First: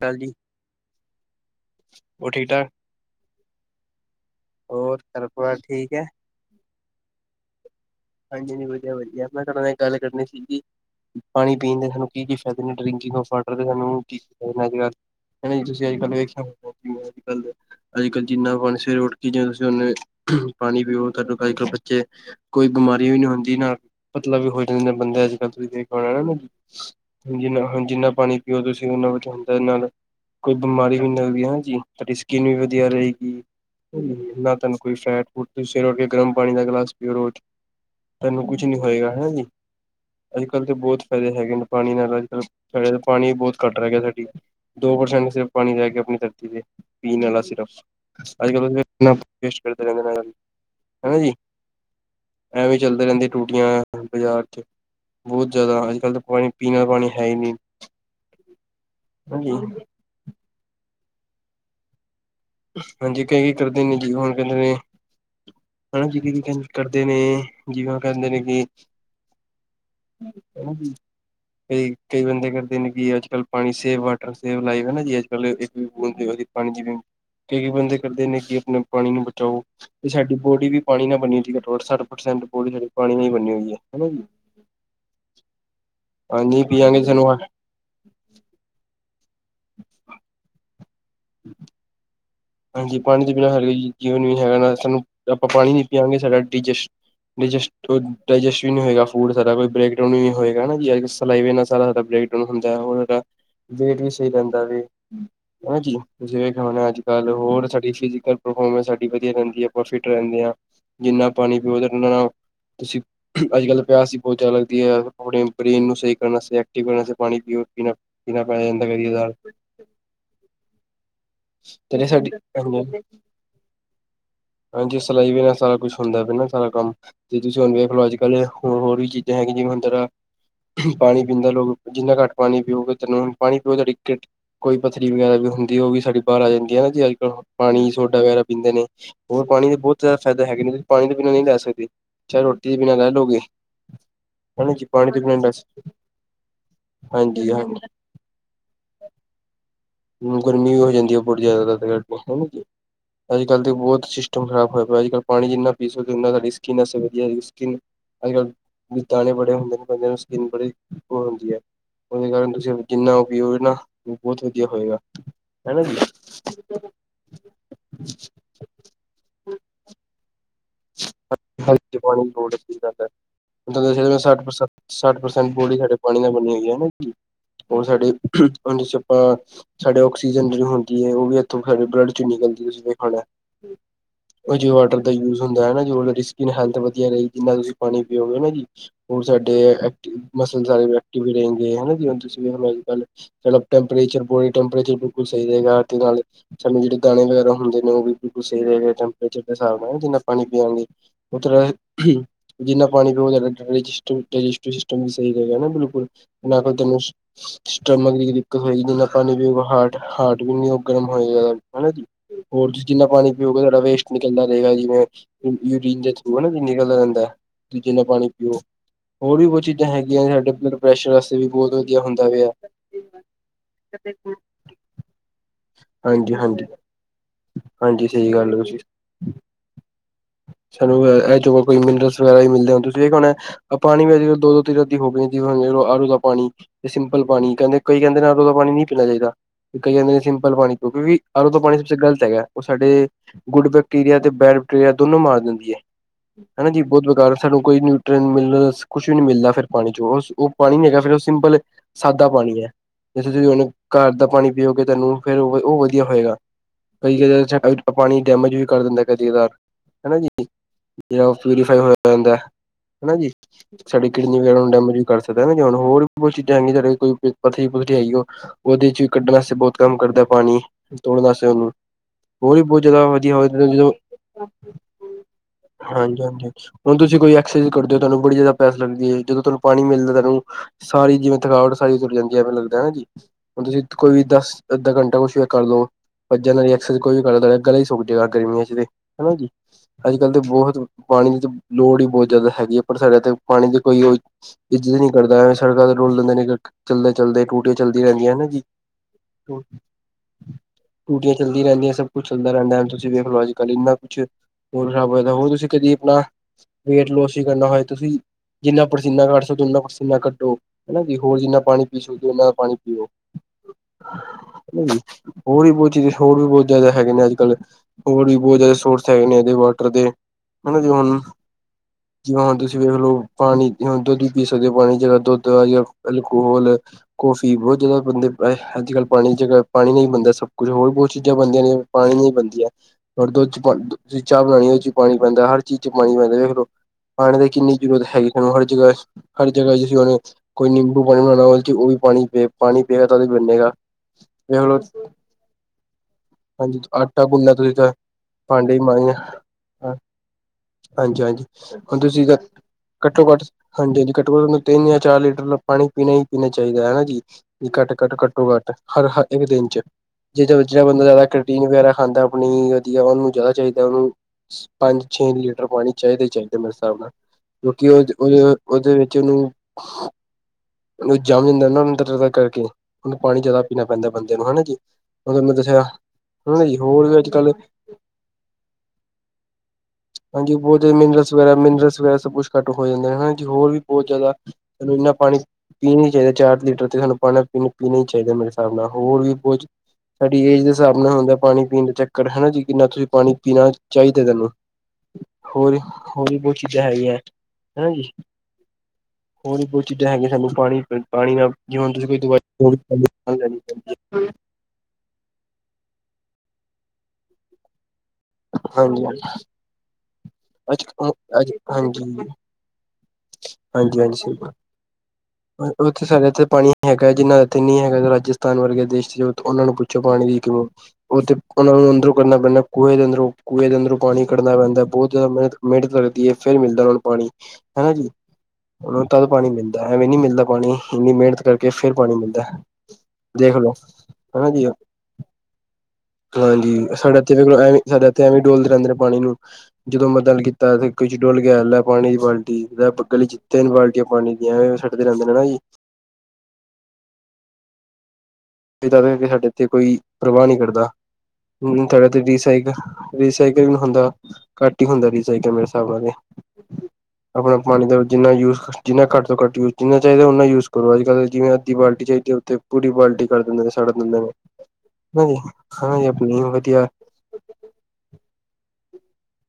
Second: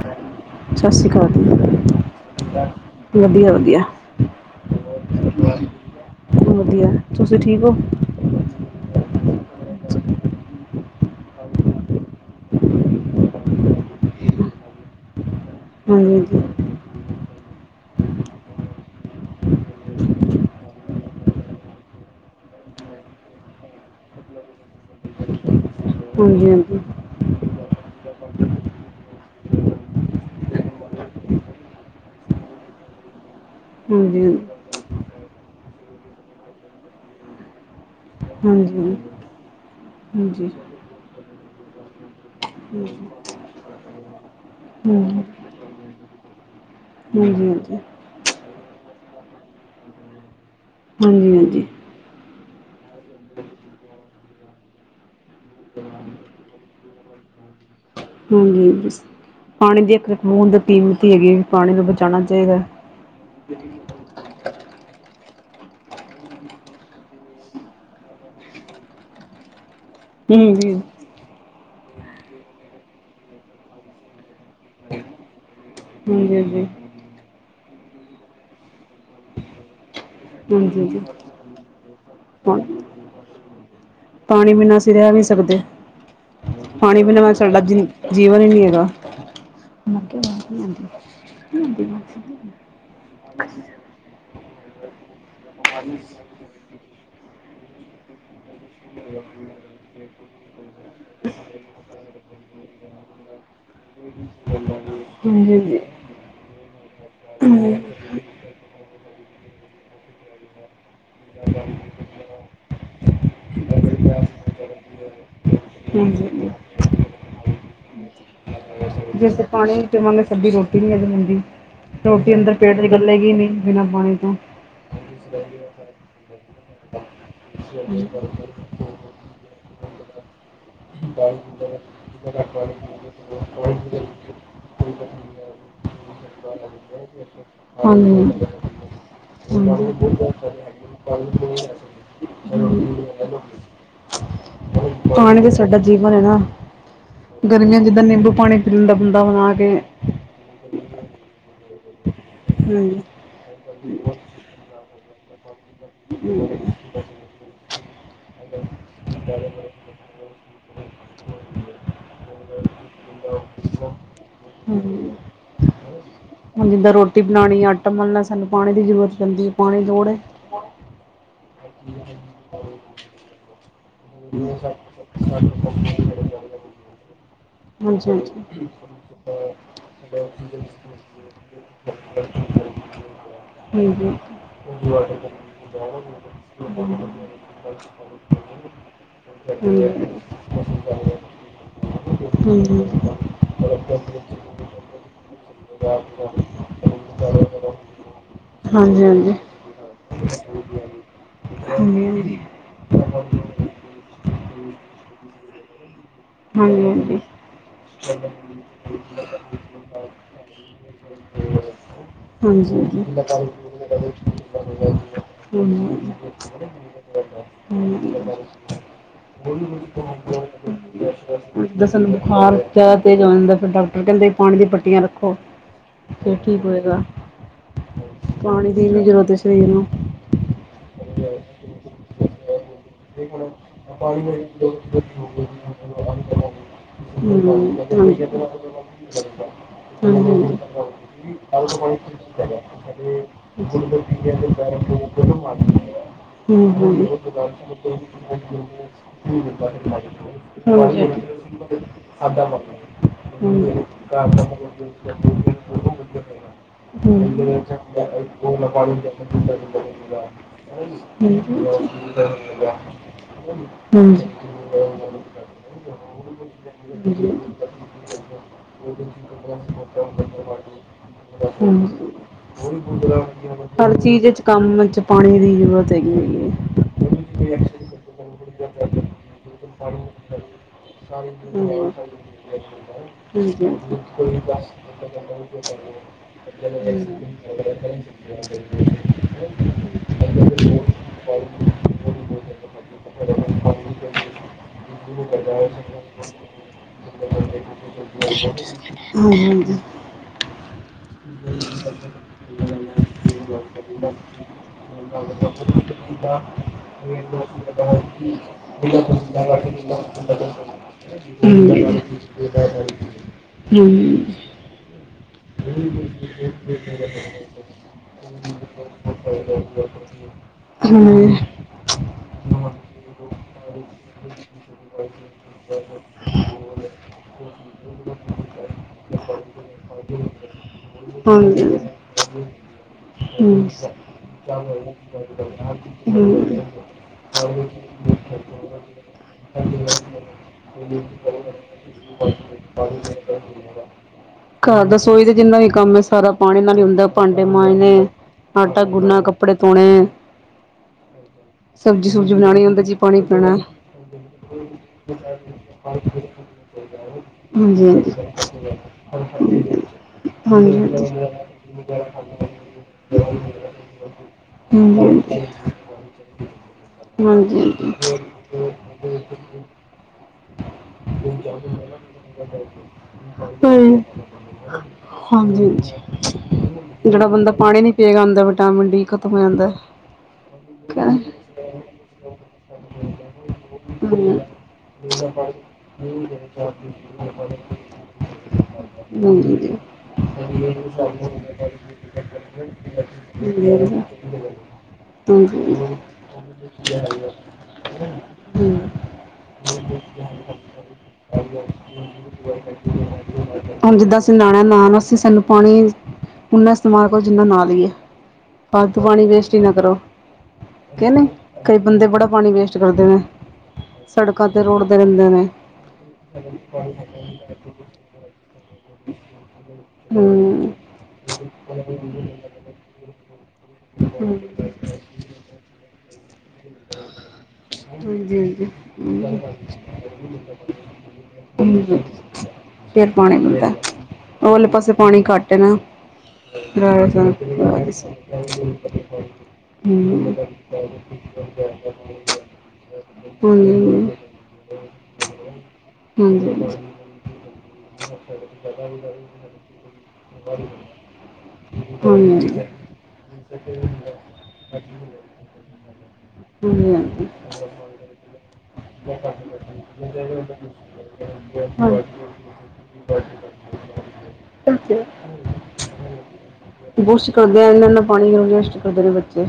ਟੱਲ ਜੀ ਸਤਿ ਸ਼੍ਰੀ ਅਕਾਲ ਜੀ ਕੀ ਹੋਰ ਠੀਕ ਠਾਕ ਹਾਲ ਵਧੀਆ ਵਧੀਆ ਹੋਰ ਘਰ ਪਰਿਵਾਰ ਠੀਕ ਹੈ [unintelligible] ਵਧੀਆ ਤੁਸੀਂ ਠੀਕ ਹੋ ਹਾਂਜੀ ਨੀ ਵਧੀਆ ਵਧੀਆ ਮੈਂ ਤੁਹਾਡੇ ਇੱਕ ਗੱਲ ਕਰਨੀ ਸੀਗੀ ਪਾਣੀ ਪੀਣ ਦੇ ਕੀ ਕੀ ਫਾਇਦੇ ਨੇ ਡਰਿੰਕਿੰਗ ਵਾਟਰ ਸਾਨੂੰ ਕੀ ਉਹ ਮੈਂ ਕਿਹਾ ਨਹੀਂ ਤੁਸੀਂ ਅੱਜ ਕੱਲ ਹਾਂਜੀ ਵੇਖਿਆ ਲੋਕੀ ਅੱਜ ਕੱਲ ਦੇ ਅੱਜ ਕੱਲ ਜਿੰਨਾ ਪਾਣੀ ਸਵੇਰੇ ਉੱਠ ਕੇ ਜਿਵੇਂ ਤੁਸੀਂ ਹਨੇ ਪਾਣੀ ਪੀਓ ਤੁਹਾਡੇ ਅੱਜ ਕੱਲ ਬੱਚੇ ਕੋਈ ਬਿਮਾਰੀ ਵੀ ਨਹੀਂ ਹੁੰਦੀ ਨਾਲ ਪਤਲਾ ਵੀ ਹੋ ਜਾਂਦਾ ਬੰਦਾ ਅੱਜ ਕੱਲ ਤੁਸੀਂ ਦੇਖ ਹਾਂਜੀ ਹਾਂਜੀ [unintelligible] ਜਿੰਨਾ ਜਿੰਨਾ ਪਾਣੀ ਪੀਓ ਤੁਸੀਂ ਓਨਾ ਦਾ ਨਾਲ ਕੋਈ ਬਿਮਾਰੀ ਵੀ ਲੱਗਦੀ ਜੀ ਤੁਹਾਡੀ ਸਕਿਨ ਵੀ ਵਧੀਆ ਰਹੇਗੀ ਹਾਂਜੀ ਹਾਂਜੀ ਮੇਰੇਨਾ ਤੁਹਾਨੂੰ ਕੋਈ ਫੈਟ ਫੂਟ ਸਿਰ ਉਠ ਕੇ ਗਰਮ ਪਾਣੀ ਦਾ ਗਿਲਾਸ ਪਿਓ ਰੋਜ਼ ਸਾਨੂੰ ਕੁਛ ਨੀ ਹਾਂਜੀ ਹੋਏਗਾ ਹਨਾ ਜੀ ਅੱਜ ਹਾਂਜੀ ਹਾਂਜੀ ਕੱਲ ਤਾਂ ਬਹੁਤ ਫ਼ਾਇਦੇ ਹੈਗੇ ਨੇ ਪਾਣੀ ਨਾਲ ਅੱਜ ਕੱਲ ਸਾਡੇ ਹਾਂਜੀ ਪਾਣੀ ਬਹੁਤ ਘੱਟ ਰਹਿ ਗਿਆ ਦੋ ਪਰਸੈਂਟ ਸਿਰਫ ਪਾਣੀ ਜਾ ਕੇ ਆਪਣੀ ਧਰਤੀ ਤੇ ਪੀਣ ਵਾਲਾ ਹਾਂਜੀ ਸਿਰਫ਼ ਅੱਜ ਕੱਲ ਦੇ ਕਿੰਨਾ ਰਸ਼ ਕਰਦੇ ਹਨਾ ਜੀ ਹਾਂਜੀ ਹਾਂਜੀ ਐਵੇਂ ਚੱਲਦੇ ਰਹਿੰਦੇ ਟੂਟੀਆਂ ਬਾਜ਼ਾਰ ਚ ਬਹੁਤ ਜ਼ਿਆਦਾ ਅੱਜ ਕੱਲ ਤਾਂ ਪਾਣੀ ਪੀਨਰ ਪਾਣੀ ਹੈ ਹੀ ਨਹੀਂ ਹੂ ਹਾਂਜੀ ਪਾਣੀ ਦੀ ਇੱਕਬੂੰਦ ਦੀ ਕੀਮਤ ਹੀ ਹੈਗੀ ਹੈ ਵੀ ਪਾਣੀ ਤੋਂ ਬਚਾਉਣਾ ਚਾਹੀਦਾ ਹਾਂਜੀ ਕਈ ਕਰਦੇ ਨੇ ਜੀ ਹੁਣ ਕੱਢਨੇ ਹਨਾ ਜੀ ਕਰਦੇ ਨੇ ਜੀਵਾਂ ਕਹਿੰਦੇ ਕਿ ਹਾਂਜੀ ਹਾਂਜੀ [unintelligible] ਕਈ ਕਈ ਬੰਦੇ ਕਰਦੇ ਨੇ ਕਿ ਅੱਜ ਕੱਲ ਪਾਣੀ ਸੇਵ ਵਾਟਰ ਸੇਫ ਲਾਈਫ ਹੈਨਾ ਜੀ ਕੱਲੇ ਇੱਕ ਬੂੰਦ ਹਾਂਜੀ ਪਾਣੀ ਜਿਵੇਂ ਕਈ ਬੰਦੇ ਕਰਦੇ ਨੇ ਕਿ ਪਾਣੀ ਨੂੰ ਬਚਾਓ ਤੇ ਸਾਡੀ ਬੋਡੀ ਵੀ ਹਾਂਜੀ ਪਾਣੀ ਨਾਲ ਬਣੀ ਹੋਈ ਸੀ ਘੱਟ ਤੋਂ ਘੱਟ ਸੱਠ ਪਰਸੈਂਟ ਬੋਡੀ ਹਾਂਜੀ ਸਾਡੀ ਪਾਣੀ ਨਾਲ ਹੀ ਬਣੀਨੀ ਹੋਈ ਹੈ ਹਨਾ ਜੀ ਪਾਣੀ ਬਿਨਾਂ ਅਸੀਂ ਰਹਿ ਵੀ ਨਹੀਂ ਸਕਦੇ ਪੀਆਂਗੇ ਪਾਣੀ ਬਿਨਾਂ ਸਾਨੂੰ ਮੈਂ ਸੰਗਤ ਜੀ ਜੀਵਨ ਹੀ ਨਹੀਂ ਹੈਗਾ [inaudible] ਹਾਂਜੀ [inaudible] ਹਾਂਜੀ ਪਾਣੀ ਦੇ ਬਿਨਾਂ ਹਰ ਜੀਵਨ ਵੀ ਹੈਗਾ ਸਾਨੂੰ ਆਪਾਂ ਪਾਣੀ ਨੀ ਪੀਆਂਗੇ ਸਾਡਾ ਡਿਜਸਟ ਡਾਇਜਸਟ ਡਾਇਜੈਸਟ ਵੀ ਨਹੀਂ ਹੋਗਾ ਫੂਡਾ ਕੋਈ ਬ੍ਰੇਕਡਾਊਨ ਵੀ ਨਹੀਂ ਹੋਏਗਾ ਨਾ ਜਿਵੇਂ ਏਕਸਰਸਾਈਸ ਬਿਨਾ ਸਾਰਾ ਦਿਨ ਬ੍ਰੇਕਡਾਨ ਹੁੰਦਾ ਹੈ, ਉਹਾ ਵੇਟ ਵੀ ਸਹੀ ਰਹਿੰਦਾ ਵੀ, ਹਨਾ ਹਾਂਜੀ ਜੀ ਤੁਸੀਂ ਵਖਾਉਦੇ, ਅੱਜ ਕੱਲ੍ਹ ਹੋਰ ਹਾਂਜੀ ਸਾਡੀ ਫਿਜ਼ਜੀਕਲ ਪਰਫੋਰਮੈਂਸ ਸਾਡੀ ਵਧੀਆ ਰਹਿੰਦੀ ਹੈ ਆਪਾਂ ਫਿਟ ਰਹਿੰਦੇ ਹਾਂ ਜਿੰਨਾ ਪਾਣੀ ਪਿਓ ਨਾਂ ਨਾਲ ਤੁਸੀਂ, ਅੱਜ ਕੱਲ੍ਹ ਪਿਆਸ ਹੀ ਬਹੁਤ ਜ਼ਿਆਦਾ ਲੱਗਦੀ ਹੈ। ਆਪਣੇ ਬ੍ਰੇਨ ਨੂੰ ਸਹੀ ਕਰਨਾ ਐਕਟਿਵ ਕਰਨਾ ਵਾਸਤੇ, ਪਾਣੀ ਪੀਓ ਪਣਾ ਪੀਣਾ ਪੈ ਜਾਂਦਾੀ ਜਿਸਦ ਪਾਣੀ ਨੀ ਪੀਵਾਂਗੇ, ਸਾਡੀ ਸਬਜੀ ਰੋਟੀ ਨੀ ਹਜਮ ਹੁੰਦੀ। ਤੇ ਸਾਡੀ ਰੋਟੀ ਅੰਦਰ ਪੇਟ ਗਲੇਗੀ ਨੀ, ਬਿਨਾਂ ਪਾਣੀ ਤੋਂ ਹਾਂਜੀ ਸਿਲਾਈ ਬਿਨਾਂ ਸਾਰਾ ਕੁੱਛ ਹੁੰਦਾ ਪ ਨਾ ਸਾਰਾ ਕੰਮ, ਜੇ ਤੁਸੀਂ ਹੁਣ ਵੇਖ ਲੋ ਅੱਜ ਕੱਲ ਹੋਰ ਵੀ ਚੀ ਜਾ ਹੈਗੀ, ਜੀਵਨ ਤਾਂ ਪਾਣੀ ਪੀਂਦਾ ਲੋਕ, ਜਿੰਨਾ ਘੱਟ ਪਾਣੀ ਪੀਓਗੇ ਤੈਨੂੰ ਪਾਣੀ ਪੀਓ ਤੁਹਾਡੀ ਕਿ ਕੋਈ ਪੱਥਰੀ ਵਗੈਰਾ ਵੀ ਹੁੰਦੀ ਉਹ ਵੀ ਸਾਡੀ ਬਾਹਰ ਆ ਜਾਂਦੀ ਹੈ ਨਾ ਜੇ ਅੱਜ ਕੱਲ, ਪਾਣੀ ਸੋਡਾ ਹਾਂਜੀ ਵਗੈਰਾ ਪੀਂਦੇ ਨੇ ਹੋਰ ਪਾਣੀ ਦੇ ਬਹੁਤ ਜ਼ਿਆਦਾ ਫਾਇਦਾ ਹੈਗੇ ਨੇ, ਤੁਸੀਂ ਪਾਣੀ ਦੇ ਬਿਨਾਂ ਨਹੀਂ ਰੈ ਸਕਦੇ ਚਾਹੇ ਰੋਟੀ ਦੇ ਬਿਨਾਂ ਰੈ ਲਓਗੇ ਹਾਂਜੀ ਹਾਂਜੀ ਪਾਣੀ ਪੀਣ ਸਾਡਾ ਜੀਵਨ ਹੈ ਨਾ, ਹਾਂ ਗਰਮੀਆਂ ਜਿੱਦਾਂ ਨਿੰਬੂ ਪਾਣੀ ਪੀ ਲੈਂਦਾ ਬੰਦਾ ਬਣਾ ਕੇ ਗਰਮੀ ਵੀ ਹੋ ਜਾਂਦੀ ਹੈ ਬਹੁਤ ਜ਼ਿਆਦਾ, ਹਨਾ ਕੀ ਹਾਂਜੀ ਅੱਜ ਕੱਲ੍ਹ ਤਾਂ ਬਹੁਤ ਸਿਸਟਮ ਸਿਸਟਮ ਖਰਾਬ ਹੋਇਆਏ ਅੱਜ ਕੱਲ, ਪਾਣੀ ਜਿਨਾ ਪੀ ਸਕ ਦੇੰ ਨਾ ਸਾਡੀ ਸਕਿਨ ਵਾਸਤੇ ਵਧੀਆ ਅੱਜ ਕੱਲ੍ਹ ਦਾਣੇ ਬੜੇ ਹੁੰਦੇ ਨੇ, ਬੰਦਿਆਂ ਨੂੰ ਸਕਿਨ ਬੜੀ ਹੋਰ ਹੁੰਦੀ ਹੈ ਉਹਦੇ ਕਾਰਨ, ਤੁਸੀਂ ਜਿੰਨਾ ਪਾਣੀ ਪੀੳਗੇ ਨਾ- ਵਧੀਆ ਹੋਏਗਾ ਹਮ ਹਨਾ ਜੀ ਹੁਣ ਜਿੱਦਾਂ ਰੋਟੀ ਬਣਾਣੀ ਆਟਾ ਮਲਣਾ, ਸਾਨੂੰ ਪਾਣੀ ਦੀ ਜ਼ਰੂਰਤ ਪੈਂਦੀ ਹੈ ਪਾਣੀ ਲੋੜ ਹਾਂਜੀ ਪਾਣੀ ਲੋੜ, ਸਹੀ ਗੱਲ ਹੈ ਸੱਠ ਸੱਠ ਪਰਸੈਂਟ ਬੋਲੀ ਸਾਡੇ ਪਾਣੀ ਨਾਲ ਬਣੀ ਹੋਈ ਜੀ ਉਹਰ ਹਾਂਜੀ ਸਾਡੇ, ਉਹਦੇ ਆਪਾਂ ਸਾਡੇ ਆਕਸੀਜਨ ਜਿਹੜੀ ਹਾਂਜੀ ਹੁੰਦੀ ਹੈ ਉਹ ਵੀ ਇੱਥੋਂ ਸਾਡੇ ਬਲੱਡ ਹਾਂਜੀ ਨਿਕਲਦੀ ਤੁਸੀਂ ਵੇਖਿਆ ਹੋਣਾ, ਹਾਂਜੀ ਉਹ ਜ ਵਾਟਰ ਦਾ ਯੂਜ ਹੁੰਦਾ ੳ ਐ ਜੀ ਸਕਿਨ ਹੈਲਥ ਵਧੀਆ ਰਹੇਗੀ, ਜਿੰਨਾ ਤੁਸੀਂ ਪਾਣੀ ਪੀਓਗੇ ਹਨਾ ਜੀ ਹੋਰ ਸਾਡੇ ਮਸਲ ਸਾਰੇ ਐਕਟਿਵ ਵੀ ਰਹਿੰਦੇ, ਹਨਾ ਜੀ ਤੁਸੀਂ ਵਖਲੋ ਅੱਜ ਕੱਲ, ਟੈਂਪਰੇਚਰ ਬੋਡੀ ਟੈਂਪਰੇਚਰ ਬਿਲਕੁਲ ਸਹੀ ਰਹੇਗਾ ਤੇ ਨਾਲ ਸਾਨੂੰ ਜਿਹੜੇ ਦਾਣੇ ਵਗੈਰਾ ਹੁੰਦੇ ਨੇ, ਉਹ ਵੀ ਬਿਲਕੁਲ ਸਹੀ ਰਹਿਣਗੇ ਹਾਂਜੀ ਹਾਂਜੀ ਟੈਂਪਰੇਚਰ ਦੇ ਹਿਸਾਬ ਨਾਲ ਨਾ ਜਿੰ ਉਰ- ਹਾਂਜੀ ਜਿੰਨਾ ਪਾਣੀ ਪੀੳਗੇ, ਡਾਇਜੈਸਟਵ ਸਿਸਟਮ ਵੀ ਸਹੀ ਰਹੇਗਾ ਬਿਲਕੁਲ ਨਾ ਕੋ ਹਾਂਜੀ ਤੈਨੂੰ ਸ ਹਾਂਜੀ ਸਟਮਕ ਦੀ ਦਿੱਕਤ ਹੋਏਗੀ, ਜਿੰਨਾ ਪਾਣੀ ਪੀਆ ਗੇ ਹਾਟ ਹਾਰਟ ਵੀ ਨਹੀਂ ਗਰਮ ਹੋਏਗਾ ਹਨਾ ਜੀ, ਹੋਰ ਹਾਂਜੀ ਤੁਸੀਂ ਜੀ ਜਿੰਨਾ ਪਾਣੀ ਪੀਓਗੇ ਤੁਹਾਡਾ ਜਿੱਦਾਂ ਵੇਸਟ ਨਿਕਲਦਾ ਰਹੇਗਾ ਜਿਵੇਂ ਅਮਿਊਟੀ ਜਲ ਨਾ ਜਿਨ੍ਹਾਂ ਨਿਕਲ ਆਉਂਦਾ, ਤੁਸੀਂ ਜਿੰਨਾ ਪਾਣੀ ਪੀਓ ਹੋਰ ਵੀ ਬਹੁਤ ਚੀਜ਼ਾਂ ਹੈਗੀਆਂ, ਸਾਡੇ ਬਲੱਡ ਪ੍ਰੈਸ਼ਰ ਵਾਸਤੇ ਵੀ ਬਹੁਤ ਜੇ ਵਧੀਆ ਸਾਨੂੰ ਹੁੰਦਾ ਪਿਆ ਬੁਖਾਰ ਜ਼ਿਆਦਾ ਤੇਜ਼ ਹੋ ਜਾਂਦਾ, ਫਿਰ ਡਾਕਟਰ ਕਹਿੰਦੇ ਪਾਣੀ ਦੀ ਪੱਟੀਆਂ ਰੱਖੋ ਹਾਂਜੀ ਫੇਰ ਹਾਂਜੀ ਠੀਕ ਹੋਏਗਾ, ਹਾਂਜੀ ਸਹੀ ਗੱਲ ਹੈ, ਪਾਣੀ ਤੁਸੀਂ ਦੀ ਵੀ ਜ਼ਰੂਰਤ ਹੈ ਸਰੀਰ ਨੂੰ ਸਾਨੂੰ ਇਹ ਜੋੋਂ ਕੋਈ ਮਿਲਦਾ, ਪਾਣੀ ਤੋਂ ਹੀ ਮਿਲਦੇ ਹੁੰਦੇ ਜਿਵੇਂ ‌ਹੁਣ ਪਾਣੀ ਵੀ ਆ ਦੋ ਦੋ ਤਿੰਨ ਆਰੋ ਦਾ ਪਾਣੀ ਸਿੰਪਲ ਪਾਣੀ, ਕਈ ਕਹਿੰਦੇ ਆਰੋ ਦਾ ਪਾਣੀ ਨਹੀਂੀ ਪੀਣਾ ਚਾਹੀਦਾ ਕਈਆਂ ਨੇ ਸਿੰਪਲ ਪਾਣੀ ਤੋਂ, ਕਿਉਂਕਿ ਆਰੋ ਦਾ ਪਾਣੀ ਸਭ ਗਲਤ ਹੈਗਾ ਉਹ ਸਾਡੇ ਗੁਰਦੇ ਬੈਕਟੀਰੀਆ ਤੇ ਬੈ ਬੈਕਟੀਰੀਆ ਦੋਨੋ ਮਾਰ ਦਿੰਦੀ ਹੈ, ਹੂੰ ਹਨਾ ਜੀ ਬਹੁਤ ਬੇਕਾਰ ਸਾਨੂੰ ਕੋਈ ਨਿਊਟਰ ਮੀਨਰਲਸ ਕੁਛ ਵੀ ਨੀ ਮਿਲਦਾ ਫਿਰ ਪਾਣੀ ਚ, ਉਹ ਪਾਣੀ ਨੀ ਹੈਗਾ ਫਿਰ ਉਹ ਸਿੰਪਲ ਸਾਦਾ ਪਾਣੀ ਹੈ ਜਿੱਥੇ ਤੁਸੀਂ ਹੁਨ ਘਰ ਦਾ ਪਾਣੀ ਪੀਓਗੇ ਤੁਹਾਨੂੰ, ਫਿਰ ਉਹ ਵਧੀਆ ਹੋਏਗਾ ਕਈ ਕਦੇ ਪਾਣੀ ਡੈਮੇਜ ਵੀ ਕਰ ਦਿੰਦਾ, ਕਦੇ ਕਦਾਰ ਹਨਾ ਜੀ, ਜਿਹੜਾ ਉਹ ਪੳਰੀਫਾਈ ਹੋ ਜਾਂਦਾ ਹਨਾ ਜੀ ਹਮ- ਸਾਡੀ ਕਿਡਨੀ ਵਗੈਰਾ ਨੂੰ ਡੈਮੇਜ ਵੀ ਕਰ ਸਕਦਾ ਹੈ ਨਾ, ਜਾਂ ਹੋਰ ਬਹੁਤ ਚੀਜ਼ਾਂ ਹੈਗੀਆ ਕੋਈ ਜੀ ਪਥਰੀ ਪੁਥਰੀ ਆਈ ਹੋਵੇ ਉਹਦੇ ਚ ਵੀ ਕੱਢਣ ਵਾਸਤੇ ਬਹੁਤ ਕੰਮ ਕਰਦਾ ਪਾਣੀ, ਤੋੜਨ ਵਾਸਤੇ ਉਹਨੂੰ ਹਾਂਜੀ। ਹੋਰ ਵੀ ਬਹੁਤ ਜਿਆਦਾ ਵਧੀਆ ਹੋ, ਜਦੋਂ ਹਰ ਚੀਜ਼ ਚ ਕੰਮ 'ਚ ਪਾਣੀ ਦੀ ਜ਼ਰੂਰਤ ਹੈਗੀ, ਹਾਂਜੀ ਹੈਗੀ ਹਾਂਜੀ ਹੈ। ਹੁਣ ਤੁਸੀਂ ਕੋਈ ਐਕਸਰਸਾਈਜ ਕਰਦੇ ਹੋ, ਤੁਹਾਨੂੰ ਬੜੀ ਜ਼ਿਆਦਾ ਪਿਆਸ ਲੱਗਦੀ ਏ, ਜਦੋ ਤੁਹਾਨੂੰ ਪਾਣੀ ਮਿਲਦਾ [unintelligible] ਸਾਰੀ ਜਿਵੇਂ ਥਕਾਵਟ, ਸਾਰੀ ਉਤਰ ਜਾਂਦੀ ਹੈ ਐਵੇਂ ਲੱਗਦਾ ਨਾ ਜੀ? ਹੁਣ ਤੁਸੀਂ ਕੋਈ ਵੀ ਦਸ, ਅੱਧਾ ਘੰਟਾ ਕੁਛ ਵੀ ਕਰ ਲਉ, ਪਜਨ ਆਲੀ ਐਕਸਰਸਾਈਜ਼ ਕੋਈ ਵੀ ਕਰ ਲੋ, ਤੁਆਡਾ ਗਲਾ ਈ ਸੁਕ ਜਾਏਗਾ, ਗਰਮੀਆਂ ਇੱਚ ਤੇ। ਹਨਾ ਜੀ? ਅੱਜ ਕੱਲ੍ਹ ਤੇ ਬਹੋਤ, ਪਾਣੀ ਦੀ ਤੇ ਲੋੜ ਈ ਬਹੋ ਜਦ ਹੈਗੀ ਏ, ਪਰ ਸਾਡੇ ਏਥੇ ਪਾਣੀ ਦੀ ਕੋਈ ਉਹ ਤੇ ਜੀ ਨੀ ਕਰਦਾ ਐਵੇਂ ਸੜਕਾਂ ਤੇ ਰੋਲ ਦੇਂਦੇ ਨੇ, ਚੱਲਦੇ-ਚੱਲਦੇ ਟੂਟੀਆਂ ਚੱਲਦੀ ਰਹਿੰਦੀਆਂ, ਹਨਾ ਜੀ? ਹੂੰ-ਹੂੰ। ਟੂਟੀਆਂ ਚੱਲਦੀ ਰਹਿੰਦੀਆਂ, ਸਭ ਕੁਛ ਚੱਲਦਾ ਰਹਿੰਦਾ, ਹੁਣ ਤੁਸੀਂ ਵੇਖ ਲੋ ਅੱਜ ਕੱਲ ਇੰਨਾ ਕੁਛ ਹੋਰ ਖ਼ਰਾਬ ਹੋਇਆ ਦਾ, ਹੁਣ ਤੁਸੀਂ ਕਦੀ ਇਨ੍ਹਾਂ ਵੇਟ ਲੋਸ ਹੀ ਕਰਨਾ ਹੋਏ ਤੁਸੀਂ, ਜਿੰਨਾ ਪਸੀਨਾ ਕੱਢ ਸਕਦੇ ਓ, ਉਨਾਂ ਪਸੀਨਾ ਕੱਢੋ। ਹਨਾ ਜੀ, ਹੋਰ ਜਿੰਨਾ ਪਾਣੀ ਪੀ ਸਕਦੇ ਹੋ ਔਨਾਂ ਪਾਣੀ ਪੀਓ। [unintelligible] ਹੋਰ ਵੀ ਬਹੁਤ ਚੀਜ਼, ਹੋਰ ਵੀ ਬਹੋਤ ਜ਼ਿਆਦਾ ਹੈਗੇ ਨੇ ਅੱਜ ਕੱਲ੍ਹ, ਹੋਰ ਵੀ ਬਹੁਤ ਜ਼ਿਆਦਾ ਸੋਰਸ ਹੈਗੇ ਨੇ ਇਹਦੇ ਵਾਟਰ ਦੇ, ਹਨਾ ਜੀ ਹੁਣ ਜਿਵੇਂ ਹੁਣ ਤੁਸੀਂ ਵੇਖ ਲੋ, ਪਾਣੀ ਦੀਆਂ ਦੁੱਧ ਵੀ ਪੀ ਸਕਦੇ ਹੋ, ਪਾਣੀ ਦੀ ਜਗ੍ਹਾ ਦੁੱਧ, ਅੱਜ ਕੱਲ ਅਲਕੋਹਲ ਕੋਫੀ ਬਹੁਤ ਜਿਆਦਾ ਬੰਦੇ ਆਹੇ, ਅੱਜ ਕੱਲ੍ਹ ਪਾਣੀ ਦੀ ਜਗ੍ਹਾ, ਪਾਣੀ ਨਾਲ ਈ ਹਾਂਜੀ ਬਣਦਾ ਏ ਸਭ ਕੁਛ, ਹੋਰ ਬਹੁਤ ਚੀਜ਼ਾਂ ਬਣਦੀਆਂ ਹੂੰ ਨੇ। ਪਾਣੀ ਨਾ ਈ ਬੰਦਿਆਂ ਹੈ, ਹੁਣ ਦੁੱਧ ਚ ਹੂੰ ਪਾ, ਤੁਸੀਂ ਚਾਹ ਬਣਾਣੀ ਹੋਏ, ਉਹਦੇ ਚ ਵੀ ਪਾਣੀ ਪੈਂਦਾ, ਹਰ ਚੀਜ਼ ਚ ਪਾਣੀ ਪੈਂਦਾ, ਵੇਖ ਲੋ ਪਾਣੀ ਦੀ ਕਿੰਨੀ ਜ਼ਰੂਰਤ ਹੈਗੀ, ਹੁਣ ਹਰ ਜਗ੍ਹਾ, ਹਰ ਜਗ੍ਹਾ [unintelligible] ਕੋਈ ਨਿੰਬੂ ਪਾਣੀ ਬਣਾਉਣਾ ਹੋਏ ਉਦੇ ਚ, ਉਹ ਵੀ ਪਾਣੀ ਪੇ, ਪਾਣੀ ਪਏਗਾ ਤਦ ਈ ਬਨੇਗਾ। ਕਾਰ ਦਾ, ਰਸੋਈ ਦਾ ਜਿੰਨਾ ਵੀ ਕੰਮ ਏ, ਸਾਰਾ ਪਾਣੀ ਨਾਲ ਹਾਂਜੀ ਈ ਹੁੰਦਾ, ਆਟਾ ਭਾਂਡੇ ਗੁੰਨਨਾ ਤੁਸੀਂ ਤਾਂ ਮਾਂਜਣੇ ਭਾਂਡੇ ਆਟਾ ਗੁੰਣਾ, ਕੱਪੜੇ ਧੋਣੇ। ਹਾਂਜੀ-ਹਾਂਜੀ। ਹੁਣ ਸਬਜ਼ੀ ਤੁਸੀਂ, ਸੁਬਜ਼ੀ ਬਣਾਉਣੀ ਉਹਦੇ ਚ ਹੀ ਪਾਣੀ ਘੱਟੋ ਘੱਟ ਪੈਣਾ ਹਾਂਜੀ-ਹਾਂਜੀ ਘੱਟੋ ਘੱਟ ਤਿੰਨ ਯਾ ਚਾਰ ਲੀਟਰ ਪਾਣੀ ਪੀਣਾ ਈ ਪੀਣਾ ਚਾਈਦਾ ਹਨਾ ਜੀ, ਹਾਂਜੀ ਘੱਟ-ਘੱਟ ਘੱਟੋ ਘੱਟ ਹਰ ਹ, ਇੱਕ ਦਿਨ ਚ। ਹਾਂਜੀ ਜਿਹਦੇ ਹਾਂਜੀ ਜਿਹੜਾ ਬੰਦਾ ਜ਼ਿਆਦਾ ਹਾਂਜੀ ਕ੍ਰਟੀਨ ਵਗੈਰਾ ਖਾਂਦਾ ਏ, ਹਾਂਜੀ-ਹਾਂਜੀ। ਪਨੀਰ ਜੇਵੇਂ ਉਹਨੂੰ ਜ਼ਿਆਦਾ ਚਾਹੀਦਾ ਉਹਨੂੰ, ਪੰਜ ਛੇ ਹਾਂਜੀ-ਹਾਂਜੀ, ਲੀਟਰ ਪਾਣੀ ਚਾਹੀਦਾ ਈ ਚਾਈ ਮੇਰੇ ਹਾਬ ਨਾਲ, ਕਿਉਂਕਿ ਉਹ ਚ ਉਹ ਉਹਦੇ ਵਿੱਚ ਉਹਨੂੰ [unintelligible] ਦੇਂਦਾ ਅੰਦਰ ਕਰਕੇ, ਉਹਨੂੰ ਪਾਣੀ ਜਿਆਦਾ ਸਹੀ ਏ, ਪੀਣਾ ਪੈਂਦਾ ਬੰਦੇ ਨੂੰ, ਹਨਾ ਜੀ। ਉਹ ਮੈਂ ਦੱਸਿਆ, ਹਾਂਜੀ-ਹਾਂਜੀ। ਹਾਂ ਜੀ, ਹੋਰ ਵੀ ਅੱਜ ਕੱਲ੍ਹ ਏਕ ਆਂਦਾ ਵਿਟਾਮਿਨ ਡੀ ਖਤਮ ਹੋ ਜਾਂਦਾ। ਹਾਂਜੀ, ਬਹੁਤ ਜ਼ਿਆਦਾ ਐ। ਮਿਨਰਲਸ ਵਗੈਰਾ, ਮਿਨਰਲਸ ਵਗੈਰਾ, ਸਭ ਕੁਛ ਘੱਟ ਹੋ ਜਾਂਦਾ ਹਨਾ ਜੀ, ਹੋਰ ਵੀ ਬਹੁਤ ਹੂੰ। ਜ਼ਿਆਦਾ ਸਾਨੂੰ ਇੰਨਾ ਪਾਣੀ, ਪੀਣਾ ਨੀ ਹਾਂਜੀ। ਚਾਹੀਦਾ, ਚਾਰ ਲੀਟਰ ਤੇ ਸਾਨੂੰ ਪਾਣੀ ਪੀ ਪੀਣਾ ਹੀ ਚਾਹੀਦਾ ਮੇਰੇ ਹਿਸਾਬ ਨਾਲ, ਹੋਰ ਵੀ ਬਹੁਤ ਹਾਂਜੀ। ਸਾਡੀ ਏਜ ਦੇ ਹਿਸਾਬ ਨਾਲ ਹੁੰਦਾ ਪਾਣੀ ਪੀ ਦਾ ਚੱਕਰ, ਹਨਾ ਜੀ? ਇਨ੍ਹਾਂ ਤੁਸੀਂ ਪਾਣੀ ਪੀਣਾ ਚਾਈਦਾ ਈ ਤਨੂੰ, ਹੋਰ ਈ ਹੋਰ ਵੀ ਬਹੁਤ ਚੀਜ਼ਾਂ ਹੈਗੀਆਂ। ਹੈਨਾ ਜੀ। ਹੂੰ। ਹੋਰ ਵੀ ਬਹੁਤ ਚੀਜ਼ਾਂ ਹੈਗੀਆਂ, ਸਾਨੂੰ ਪਾਣੀ, ਪਾਣੀ ਨਾਲ, ਜਿਵੇੰ ਹੁਣ ਤੁਸੀਂ ਕੋਈ ਦਵਾਈ [unintelligible] ਲੈ ਮੈਂ ਨਾਨਾ ਸੀ ਸਾਨੂੰ ਪਾਣੀ, ਉਨਾ ਇਸਤੇਮਾਲ ਕਰੋ ਜਿੰਨਾ ਨਾ ਲਈਏ, ਪਾਲਤੂ ਪਾਣੀ ਵੇਸਟ ਈ ਨਾ ਕਰੋ, ਅੱਜ ਕੇ ਨਈ? ਕਈ ਬੰਦੇ ਹਾਂਜੀ ਬੜਾ ਪਾਣੀ ਵੇਸਟ ਕਰਦੇ ਨੇ। [inaudible] ਹਾਂਜੀ-ਹਾਂਜੀ ਸਈ ਸੜਕਾਂ ਗੱਲ, ਤੇ ਰੋੜਦੇ ਰਹਿੰਦੇ ਨੇ ਉੱਥੇ ਸਾਡੇ ਏਥੇ ਪਾਣੀ ਨੀ ਹੈਗਾ, ਜਿਨ੍ਹਾਂ ਏਥੇ ਨੀ ਹੈਗਾ, ਰਾਜ ਤਾਨ ਵਰਗੇ ਦੇਸ਼ ਦੇ ਜੋ, ਉਹਨਾਂ ਨੂੰ ਪੁੱਛੋ ਪਾਣੀ ਦੀ ਇੱਕਹ ਨੂੰ। ਹੂੰ ਉੱਥੇ ਉਹਨਾ ਨੂੰ ਅੰਦਰੋਂ ਕਰੱਨਾ ਪੈਂਦਾ ਕੂਏ ਦੇ ਅੰਦਰੋਂ, ਕੁੂਏ ਦੇ ਅੰਦਰੋਂ ਪਾਣੀ ਹੂੰ ਕੱਢਨਾ ਪੈਂਦਾ। ਬਹੋਤ ਜ਼ਿਆਦਾ ਮੇਹਤ, ਮੇਹਨਤ ਲਗਦੀ ਏ, ਫੇਰ ਮਿਲਦਾ ਉਹਨਾਂ ਨੂੰ ਪਾਣੀ। ਹੈ ਨਾ ਜੀ, ਹਾਂਜੀ ਹਾਂਜੀ ਉਨ੍ਹਾਂ ਨੂੰ ਤਦ ਹੂੰ ਪਾਣੀ ਮਿਲਦਾ ਐਵੇਂ ਨਈ ਮਿਲਦਾ ਪਾਣੀ, ਇੰਨੀ ਮੇਅਨਤ ਕਰਕੇ, ਫੇਰ ਪਾਣੀ ਮਿਲਦਾ ਏ। ਫੇਰ ਪਾਣੀ ਮਿਲਦਾ ਏ, ਉਹ ਆਲੇ ਪਾਸੇ ਪਾਣੀ ਘੱਟ ਏ ਨਾ। ਹਾਂਜੀ, ਸਾਡੇ ਰਾਜਸਥਾਨ ਏਥੇ ਵੇਖ ਲੋ ਐਵੇਂ ਈ, ਸਾਡੇ ਇੱਥੇ ਐਵੇਂ ਈ ਰਾਜਸਥਾਨ ਡੋਲਦੇ ਰਹਿੰਦੇ ਨੇ ਪਾਣੀ ਨੂੰ, ਜਦੋਂ ਮ ਦਿਲ ਕੀਤਾ ਏਥੇ ਹੂੰ ਕੁਛ ਡੋਲ ਬੀ ਏ ਹੈਲੇ ਪਾਣੀ ਦੀ ਬਾਲਟੀ, ਲੈ ਗਲੀ ਚ ਤਿੰਨ ਹਾਂਜੀ ਬਾਲਟੀਆਂ ਪਾਣੀ ਦੀਆਂ, ਐਵੇਂ-ਐਵੇਂ ਸਟਦੇ ਰੇਂਦੇ ਨਾ ਜੀ। ਹਾਂਜੀ-ਹਾਂਜੀ। [unintelligible] ਬੀ ਤਾਂ ਹੈ ਵੀ ਸਾਡੇ ਇੱਥੇ ਕੋਈ ਪ੍ਰਵਾਹ ਨਹੀਂ ਕਰਦਾ। ਹੂੰ-ਹੂੰ ਹਾਂਜੀ ਤੁਹਾਡੇ ਐਥੇ ਹਾਂਜੀ ਰੀਸਾਈਕਲ, ਰੀਸਾਈਕਲ ਨਈ ਹੁੰਦਾ? ਘੱਟ ਹੀ ਹੁੰਦਾ ਹੈਗਾ ਮੇਰੇ ਹਿਸਾਬ ਨਾਲ। [unintelligible] ਆਪਣਾ ਪਾਣੀ ਦਾ ਜਿਨਾ ਯੂਜ ਜਿੰਨਾ ਘੱਟ ਤੋਂ ਘੱਟ ਯੂਜ ਜਿੰਨਾ ਚਾਹੀਦਾ ਉਹਨਾ ਯੂਜ ਕਰੋ ਅੱਜ ਕੱਲ ਜਿਵੇਂ ਅੱਧੀ ਬਾਲਟੀ ਹਾਂਜੀ ਚਾਹੀਦੀ ਉੱਥੇੂ ਪੂਰੀ ਬਾਲਟੀ ਕਰ ਦਿੰਦੇ ਨੇ ਛੱਡ ਦਿੰਦੇ ਨੇ ਹਾਂਜੀ- ਹਾਂਜੀ ਆਪਣੀ ਵਧੀਆ ਬੁਰਸ਼ ਕਰਦੇ ਇਹਦੇ ਨਾਲ ਪਾਣੀ ਅਧਜਸਤ ਕਰਦੇ ਰਹੇ ਬੱਚੇ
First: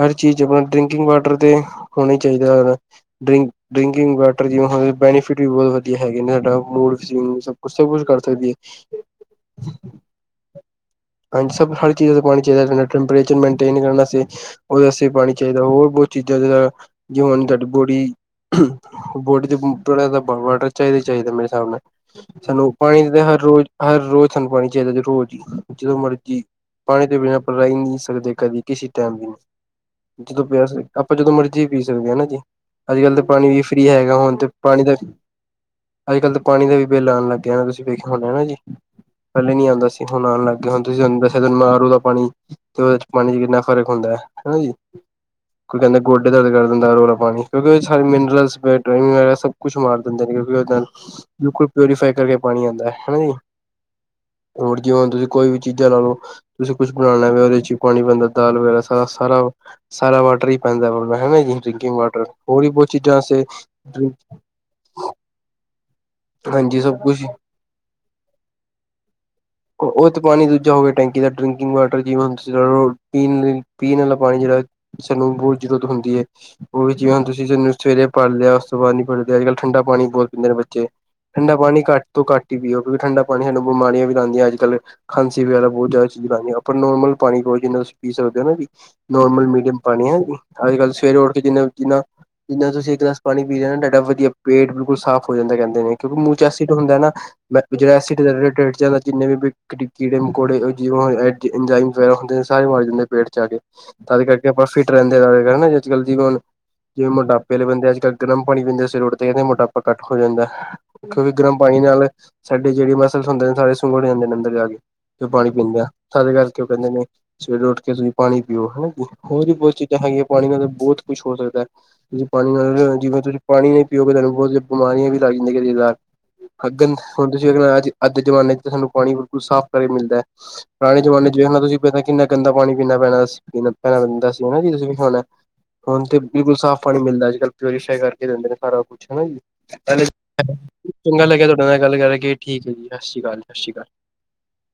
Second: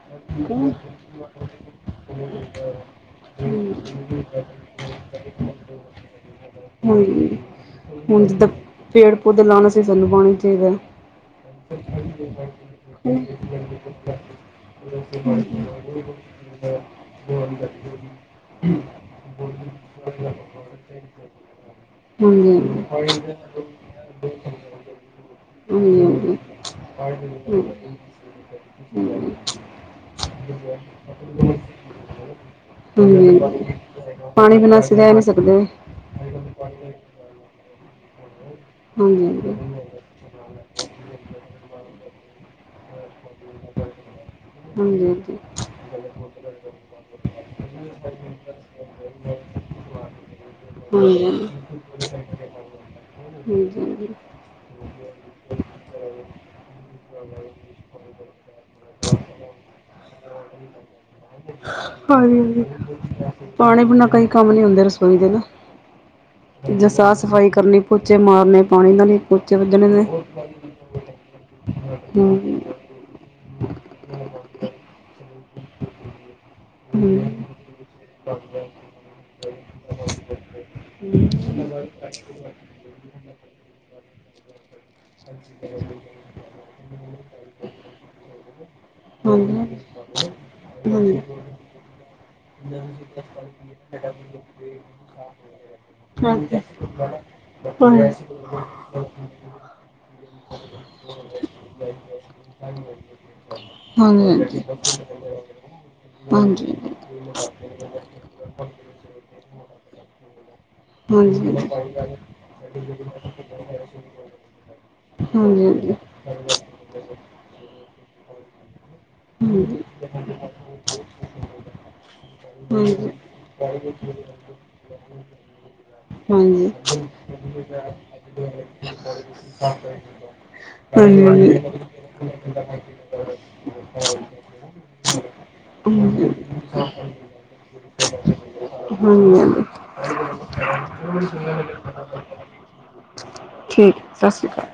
ਹਰ ਚੀਜ਼ ਠੀਕ ਹੈ ਆਪਣਾ ਨਾ ਡਰਿੰਕਿੰਗ ਵਾਟਰ ਤੇ ਹੋਣਾ ਹੀ ਚਾਹੀਦਾ ਹੈ ਡਰਿੰਕ ਡਰਿੰਕਿੰਗ ਹਮ ਵਾਟਰ ਜਿਵੇਂ ਬੈਨੀਫਿਟ ਵੀ ਬਹੁਤ ਵਧੀਆ ਹੈਗੇ ਨੇ ਸਾਡਾ ਮੂਡ ਹਾਂਜੀ ਸਭ ਕੁਛ ਸਭ ਕੁਛ ਕਰ ਹੁਣ ਜਿੱਦਾਂ ਸਕਦੀ ਹੈ। ਪੇੜ ਪੌਦੇ ਲਾਉਣਾ ਸੀ ਸਾਨੂੰ [unintelligible] ਹਾਂਜੀ। ਸਭ ਹਰ ਚੀਜ਼ ਦਾ ਪਾਣੀ ਚਾਹੀਦਾ ਟੈਂਪਰੇਚਰ ਮੇਨਟੇਨ ਕਰਨ ਵ ਉਹਦੇ ਵਸਤੇ ਹਾਂਜੀ ਪਾਣੀ ਹਾਂਜੀ ਚਾਹੀਦਾ ਹੋਰ ਬਹੁਤ ਚੀਜ਼ਾਂ ਹੁਣ ਤੁਹਾਡੀ ਬੋਡੀ ਬੋਡੀ ਚ ਬੜਾ ਵਾਟਰ ਚਾਹੀਦਾ ਹੀ ਚਾਹੀਦਾ ਮੇਰੇ ਹਿਸਾਬ ਨਾਲ ਸਾਨੂੰ ਪਾਣੀ ਹਾਂਜੀ ਹਾਂਜੀ ਹਰ ਰੋਜ਼ ਹਰ ਰੋਜ਼ ਸਾਨੂੰ ਪਾਣੀ ਚਾਹੀਦਾ ਰੋਜ਼ ਹੀ ਜਦੋਂ ਮਰਜੀ ਪਾਣੀ ਤੋਂ ਬਿਨਾਂ ਪਰ ਰਹਿ ਨਹੀਂ ਸਕਦੇ ਕਦੇ ਕਿਸੇ ਟਾਈਮ ਵੀ ਨਹੀਂ ਜਦੋਂ ਪਿਆਸ ਆਪਾਂ ਜਦੋਂ ਮਰਜ਼ੀ ਵੀ ਪੀ ਸਕਦੇ ਹਾਂ ਹਨਾ ਜੀ। ਅੱਜ ਕੱਲ੍ਹ ਤਾਂ ਪਾਣੀ ਵੀ ਫ੍ਰਰੀ ਹੈਗਾ ਹੁਣ ਤੇ ਬਿਨਾਂ ਪਾਣੀ ਦਾ ਅਸੀਂ ਰਹਿ ਨਹੀਂ ਸਕਦੇ ਅੱਜ ਕੱਲ੍ਹ ਤਾਂ ਪਾਣੀ ਦਾ ਵੀ ਬਿੱਲ ਆਉਣ ਲੱਗ ਗਿਆ ਨਾ ਤੁਸੀਂ ਵੇਖਿਆ ਹਨਾ ਜੀ ਹਾਂਜੀ ਪਹਿਲੇ ਨੀ ਹਾਂਜੀ ਆਉਦਾ ਸੀ ਹੁਣ ਆਉਣ ਲੱਗ ਗਿਆ ਹੁਣ ਤੁਸੀਂ ਤੁਹਾਨੂੰ ਦੱਸਿਆ ਤੁੂੰ ਮਾਰੂ ਦਾ ਪਾਣੀ ਤੇ ਉਹਦੇ ਚ ਪਾਣੀ ਚ ਕਿੰਨਾ ਫ਼ਰਕ ਹੁੰਦਾ ਹੈ ਹਨਾ ਜੀ। ਹਾਂਜੀ-ਹਾਂਜੀ। ਕੋਈ ਕਹਿੰਦੇ ਗੋਡੇ ਦਰਦ ਕਰ ਦੇਦਾ ਇਹ ਵਾਲਾ ਪਾਣੀ ਕਿਉਂਕਿ ਮਿਨਰਲ ਵਗੈਰਾ ਸਭ ਕੁਛ ਮਾਰ ਦਿੰਦੇ ਨੇ ਕਿਉਂਕਿ ਉਹਦੇ ਨਾਲ ਹਾਂਜੀ-ਹਾਂਜੀ, ਲਕਡ ਪਿਓਰੀਫਾਈ ਕਰਕੇ ਪਾਣੀ ਆਉਂਦਾ ਹੈ ਹਨਾ ਜੀ ਹਾਂਜੀ-ਹਾਂਜੀ। [unintelligible] ਕੋਈ ਵੀ ਚੀਜ਼ਾਂ ਨਾਲੋਂ ਤੁਸੀਂ ਕੁਛ ਬਣਾਉਣਾ ਉਹਦੇ ਚ ਹੀ ਪਾਣੀ ਪੈਦਾ ਦਾਲ ਵਗੈਰਾ ਸਾਰਾ- ਸਾਰਾ ਸਾਰਾ ਵਾਟਰ ਹੀ ਪੈਂਦਾ ਹੈਗਾ ਜੀ। ਡਰਿੰਕਿੰਗ ਵਾਟਰ ਹੋਰ ਹਾਂਜੀ, ਵੀ ਬਹੁਤ ਚੀਜ਼ਾਂ ਪਾਣੀ ਬਿਨਾਂ ਵਾਸਤੇ ਕੋਈ ਕੰਮ ਨੀ ਹੁੰਦੇ ਰਸੋਈ ਦੇ ਨਾ ਹਾਂਜੀ ਜ ਸਭ ਸਾਫ਼ ਕੁਛ ਸਫ਼ਾਈ ਕਰਨੀ ਪੋਚੇ ਮਾਰਨ ਪਾਣੀ ਨਾਲ ਨ ਪੋਚੇ ਵੱਜਣੇ ਨੇ। ਉਹ ਤੇ ਪਾਣੀ ਦੂਜਾ ਹੋ ਗਿਆ [unintelligible] ਹੂੰ। ਪੀਣ ਲਈ ਪੀਣ ਵਾਲਾ ਪਾਣੀ ਜਿਹੜਾ ਸਾਨੂੰ ਬਹੁਤ ਜ਼ਰੂਰਤ ਹੁੰਦੀ ਹੈ। ਉਹ ਵੀ ਜਿਵੇਂ ਹਾਂਜੀ-ਹਾਂਜੀ, ਤੁਸੀਂ ਸਾਨੂੰ ਸਵੇਰੇ ਪੜ੍ਹ ਲਿਆ ਉਸ ਤੋਂ ਬਾਅਦ ਨੀ ਪੜਦੇ ਅੱਜ ਕੱਲ ਠੰਡਾ ਪਾਣੀ ਬਹੁਤ ਪੀਂਦੇ ਨੇ ਬੱਚੇ ਠੰਡਾ ਪਾਣੀ ਘੱਟ ਤੋਂ ਘੱਟ ਹੀ ਪੀਓ ਕਿਉਂਕਿ ਠੰਡਾ ਪਾਨੀ ਸਾਨੂੰ ਬਮਾਰੀਆਂ ਵੀ ਲਾਉਂਦੀਆਂ ਅੱਜ ਕ੍ਹਲ ਖਾਂਸੀ ਵਗੈਰਾ ਬਹੁਤ ਜ਼ਿਆਦਾ ਚੀਜ਼ਾਂ ਖਉਦੀਆਂ ਆਪਾਂ ਨੋਰਮਲ ਪਾਣੀ ਪਾਓ ਜਨਾ ਤੁਸੀਂ ਪੀ ਸਕਦੇ ਹੋ ਨਾ ਵੀ ਨੋਰਮਲ ਮੀਡੀਅਮ ਪਾਣੀ ਹੈ ਅੱਜ ਕੱਲ੍ਹ ਸਵੇਰੇ ਹਾਂਜੀ। ਉੱਠ ਕੇ ਜਿੰਨਾ- ਜਿੰਨਾ ਜਿੱਨਾ ਤੁਸੀਂ ਇੱਕ ਗਲਾਸ ਪਾਣੀ ਪੀ ਲਿਆਣਾ ਨਾ ਤੁਹਾਡਾ ਹਾਂਜੀ ਵਧੀਆ ਪੇਟ ਬਿਲਕੁਲ ਸਾਫ਼ ਹੋ ਜਾਂਦਾ ਕਹਿੰਦੇ ਨੇ ਕਿਉਕਿ ਮੂਚਾਸਿਡ ਹੁੰਦਾ ਨਾ। ਮੈਂਜਟਡ ਜਿੰਨੇ ਵੀ ਕੀੜੇ ਮਕੌੜੇ ਜਿਵੇਂ ਇੰਜਾਈਮ ਵਗੈਰਾ ਹੁੰਦੇ ਸਾਰੇ ਮਰ ਜਾਂਦੇ ਪੇਟ ਚ ਆ ਕੇ ਤਦੇ ਕਰਕੇ ਆਪਾਂ ਫਿਟ ਰਹਿੰਦੇ ਆ ਅੱਜ ਕੱਲ ਜਿਵੇ ਹੁਣ ਜਿਵੇਂ ਮੋਟਾਪੇ ਵਾਲੇ ਬੰਦੇ ਅੱਜ ਕੱਲ ਗਰਮ ਪਾਣੀ ਪੀਦੇ ਸਵੈਰੇ ਉਡਦੇ ਇਹਦੇ ਮੋਟਾਪਾ ਘੱਟ ਹੋ ਜਾਂਦਾ। ਕਿਉਂਕਿ ਗਰਮ ਪਾਣੀ ਨਾਲ ਸਾਡੇ ਜਿਹੜੇ ਮਸਲ ਹੁੰਦੇ ਨੇ ਸਾਰੇ ਸੁੰਗਰ ਜਾਂਦੇ ਨੇ ਅੰਦਰ ਜਾ ਕੇ, ਕਿ ਪਾਣੀ ਪੀਂਦੇ ਆ ਸਾਰੇ ਕਰਕੇ ਉਹ ਕਹਿੰਦੇ ਨੇ ਸਵੇਰੇ ਉੱਠ ਕੇ ਤੁਸੀਂ ਪਾਣੀ ਪੀਓ ਹਨਾ ਜੀ ਹੋਰ ਵੀ ਬਹੁਤ ਚੀਜ਼ਾਂ ਹੈਗੀਆਂ ਪਾਣੀ ਨਾਲ ਬਹੁਤ ਕੁੱਛ ਹੋ ਸਕਦਾ। ਤੁਸੀਂ ਪਾਣੀ ਨਾਲ ਜਿਵੇਂ ਤੁਸੀਂ ਪਾਣੀ ਨੀ ਪੀਓਗੇ ਤੁਹਾਨੂੰ ਬਹੁਤ ਬਿਮਾਰੀਆਂ ਵੀ ਲੱਗ ਜਾਂਦੀਆਂ। ਕਈ ਵਾਰ। ਅੱਗਨ ਹੁਣ ਤੁਸੀਂ ਅਗ ਅੱਜ ਅੱਜ ਦੇ ਜਮਾਨੇ ਚ ਸਾਨੂੰ ਪਾਣੀ ਬਿਲਕੁਲ ਸਾਫ਼ ਕਰਕੇ ਮਿਲਦਾ ਹੈ। ਪੁਰਾਣੇ ਜ਼ਮਾਨੇ ਚ ਵੇਖਣਾ ਤੁਸੀਂ ਪਤਾ ਕਿੰਨਾ ਗੰਦਾ ਪਾਣੀ ਪੀਣਾ ਪੈਣਾ ਪੀਣਾ ਪੈਣਾ ਪਦਾ [unintelligible] ਹੁਣ ਤੇ ਹਾਂਜੀ ਬਿਲਕੁਲ ਸਾਫ਼ ਪਾਣੀ ਮਿਲਦਾ ਅੱਜ ਕੱਲ੍ਹ ਪਿਊਰੀਫਾਈ ਕਰਕੇ ਦਿੰਦੇ ਨੇ ਸਾਰਾ ਕੁਛ ਹਨਾ ਜੀ। ਹਾਂਜੀ ਚੰਗਾ ਲੱਗਿਆ ਤੁਹਾਡੇ ਨਾਲ ਗੱਲ ਕਰਕੇ ਠੀਕ ਹੈ ਜੀ ਸਤਿ ਸ਼੍ਰੀ ਅਕਾਲ ਜੀ। ਠੀਕ ਸਤਿ ਸ਼੍ਰੀ ਅਕਾਲ